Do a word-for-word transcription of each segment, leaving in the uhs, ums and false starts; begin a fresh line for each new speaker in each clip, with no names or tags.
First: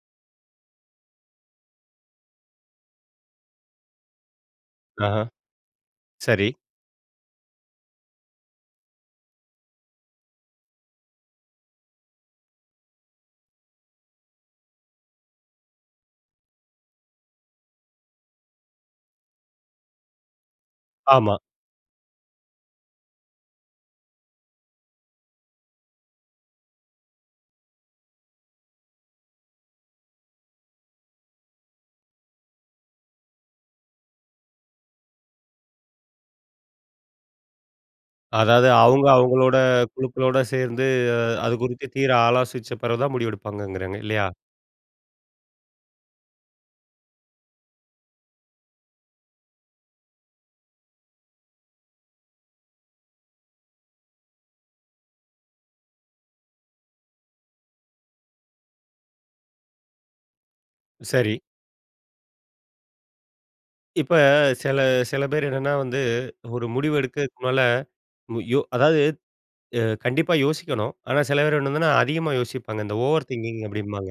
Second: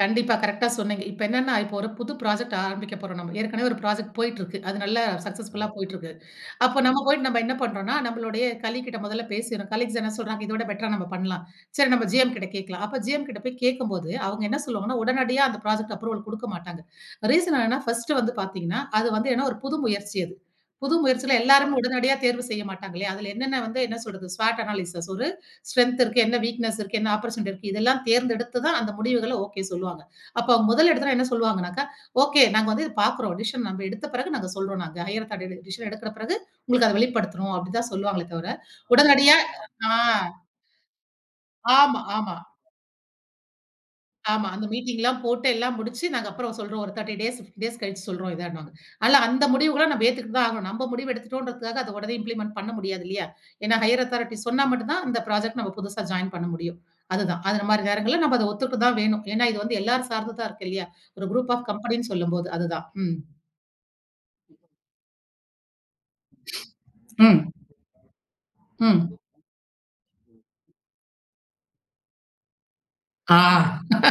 கண்டிப்பா. கரெக்ட்டா சொன்னிங்க. இப்போ என்னென்னா இப்போ ஒரு புது ப்ராஜெக்ட் ஆரம்பிக்க போறோம் நம்ம. ஏற்கனவே ஒரு ப்ராஜெக்ட் போயிட்டு இருக்கு அது நல்லா
ஆஹ.
சக்சஸ்ஃபுல்லா போய்ட்டிருக்கு.
சரி.
அப்போ நம்ம போயிட்டு நம்ம என்ன பண்ணுறோம்ன்னா நம்மளுடைய கலீக்கிட்ட முதல்ல பேசிறோம் கலீக்ஸ் என்ன சொல்றாங்க இத விட பெட்டரா நம்ம பண்ணலாம். சரி நம்ம ஜிஎம் கிட்ட கேட்கலாம் அப்போ ஜிஎம் கிட்ட போய் கேட்கும்போது அவங்க என்ன சொல்லுவாங்கன்னா உடனடியா அந்த அப்ரூவல ப்ராஜெக்ட் கொடுக்க மாட்டாங்க. ரீசன் என்னென்னா ஃபர்ஸ்ட்டு வந்து பார்த்தீங்கன்னா அது வந்து என்னா ஒரு புது முயற்சி அது. புது முயற்சில
ஆமா.
எல்லாருமே உடனடியா தேர்வு செய்ய மாட்டாங்கில்லையா. அதில என்னென்ன வந்து என்ன சொல்ற்து ஸ்வாட் அனாலிசிஸ் ஒரு ஸ்ட்ரெங்த் இருக்கு, என்ன வீக்னெஸ் இருக்கு, என்ன அப்போர்ட்யூனிட்டி இருக்கு. இதெல்லாம் தேர்ந்தெடுத்து தான் அந்த முடிவுகள ஓகே சொல்லுவாங்க. அப்ப முதல் எடுத்தொன என்ன சொல்வாங்கனாக்க ஓகே நாங்க வந்து இத பாக்கிறோம். டிசிஷன் நாம எடுத்த பிறகு நாங்க சொல்றோம் நாங்க. ஹையர் ஆதாரிட்டி டிசிஷன் எடுக்கிற பிறகு உங்களுக்கு அத வெளிப்படுத்துறோம் அப்டி தான் சொல்லுவாங்களே தவிர,
அதாது அவுங்க
உடனடியா
அவுங்களோட
ஆங்
குழுக்களோட சேர்ந்து அ அது குறித்து
ஆமா,
தீர
ஆமா.
ஆலோசிச்ச பிறகுதான் முடிவு எடுப்பாங்கங்குறாங்க இல்லயா?
ஆமா. அந்த மீட்டிங்லாம் போட்டு எல்லாம் முடிச்சு நாங்க அப்புறம் சொல்றோம். ஒரு முப்பது டேஸ், பிப்டீன் டேஸ் கழிச்சு சொல்றோம் இதனுவாங்க. அல்ல அந்த முடிவுகள நம்ம ஏத்துக்கிட்டு தான் ஆகணும். நம்ம முடிவு எடுத்துட்டோம்ங்கறதுக்காக அத உடனே இம்ப்ளிமெண்ட் பண்ண முடியாது இல்லயா. ஏன்னா ஹையர் அதாரிட்டி சொன்னா மட்டும் தான் அந்த புராஜெக்ட் நம்ம புதுசா ஜாயின் பண்ண முடியும். அதுதான் அந்த மாரி நேரங்கள்ல நம்ம அத ஒத்துக்கிட்ட தான் வேணும். ஏன்னா இது வந்து எல்லாரும் சார்ந்ததா இருக்கு இல்லயா. ஒரு
சரி.
குரூப் ஆஃப் கம்பெனினு சொல்லும்போது அதுதான். ம்.
இப்ப சில சில பேர் என்னன்னா வந்து ஒரு முடிவு எடுக்கிறதுக்கு
ம்.
மேல யோ அதாது
ம்.
அ கண்டிப்பா யோசிக்கணும். ஆனா சில பேர் என்னதுன்னா அதிகமா யோசிப்பாங்க. இந்த ஓவர்
ஆ
திங்கிங் அப்டிம்பாங்க,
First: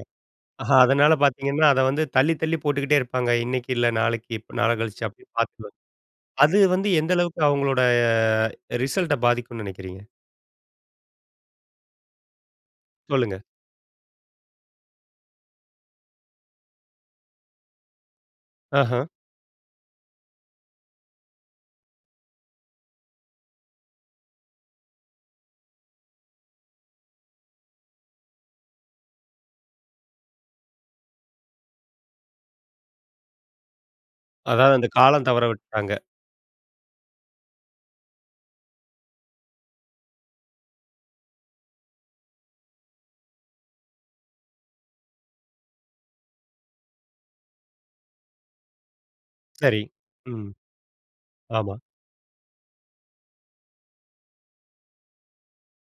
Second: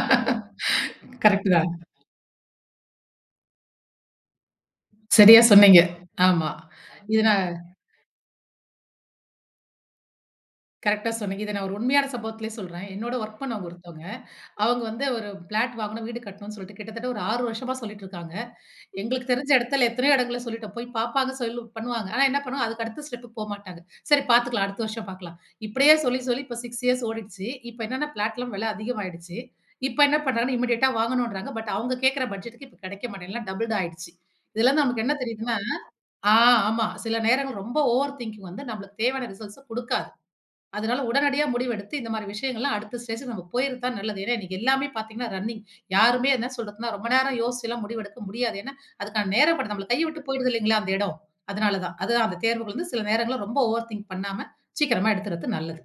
அதனால
கரெக்ட்
பார்த்தீங்கன்னா,
தான்.
அத வந்து தள்ளி தள்ளி போட்டுக்கிட்டே இருப்பாங்க. இன்னக்கு இல்ல, நாளைக்கு நாள கழிச்சு அப்டின்னு
சரியா
பார்த்துட்டு
சொன்னீங்க. ஆமா.
அது வந்து எந்த
இத
அளவுக்கு
நான்
அவுங்களோட அ ரிசல்ட பாதிக்கும்னு நினக்கிறீங்க?
கரெக்ட்டா சொன்னீங்க. இத நான் ஒரு உண்மையான சம்பவத்திலேயே சொல்றேன். என்னோட வொர்க்
சொல்லுங்க.
பண்ணவங்க ஒருத்தவங்க. அவங்க வந்து ஒரு பிளாட் வாங்கணும், வீடு கட்டணும்னு சொல்லிட்டு கிட்டத்தட்ட ஒரு ஆறு வருஷமா சொல்லிட்டு இருக்காங்க.
ஆஹ.
எங்களுக்கு தெரிந்த இடத்தில எத்தனயோ இடங்களில சொல்லிவிட்டோம் போய் பார்ப்பாங்க சொல்லி பண்ணுவாங்க. ஆனா என்ன பண்ணுவாங்க அதுக்கு அடுத்த ஸ்டெப்க்கு போகமாட்டாங்க. சரி பார்த்துக்கள்ளலாம். அடுத்த வருஷம் பார்க்கலாம். இப்படியே சொல்லி சொல்லி இப்ப சிக்ஸ் ஏர்ஸ் ஓடிடுச்சு. இப்போ என்னென்ன பிளாட்லாம் வில அதிகமாிகிட்டுச்சு. இப்ப என்ன பண்ணுறாங்க னா இமிடியேட்டா வாங்கணும்ங்கிறாங்க. பட் அவங்க கேட்கிற பட்ஜெட்க்கு இப்போ கிடைக்க மாட்டேங்குது. எல்லாம் டபிள்டு ஆயடுச்சு. இதில
அதாது அந்த
நமக்கு என்ன
காலம் தவற
தெரியுதுனா
விட்டுட்டாங்க.
ஆ ஆமா. சில நேரங்கள் ரொம்ப ஓவர் திங்கிங் வந்து நம்பளுக்கு தேவையான ரிசல்ட்ஸ குடுக்காது. அதனால உடனடியா முடிவெடுத்து இந்த மாரி விஷயங்கள்லாம் அடுத்த ஸ்டேஜ்க்கு நம்ம போய்றது தான் நல்லது. ஏன்னா இன்னைக்கு எல்லாமே பார்த்தீங்கன்னா ரன்னிங் யாருமே என்ன சொல்றதுன்னா ரொம்ப நேரம் யோசிச்சுலாம் முடிவெடுக்க முடியாது. ஏன்னா அதுக்கான நேர படம்
சரி.
நம்மள கையை விட்டு
ம்.
போயிடுது இல்லங்களா அந்த இடம்.
ஆமா.
அதனால தான் அதுதான் அந்த தேர்வுகள் வந்து சில நேரங்கள்ல ரொம்ப ஓவர் திங்க் பண்ணாம சீக்கிரமா எடுத்துறது நல்லது.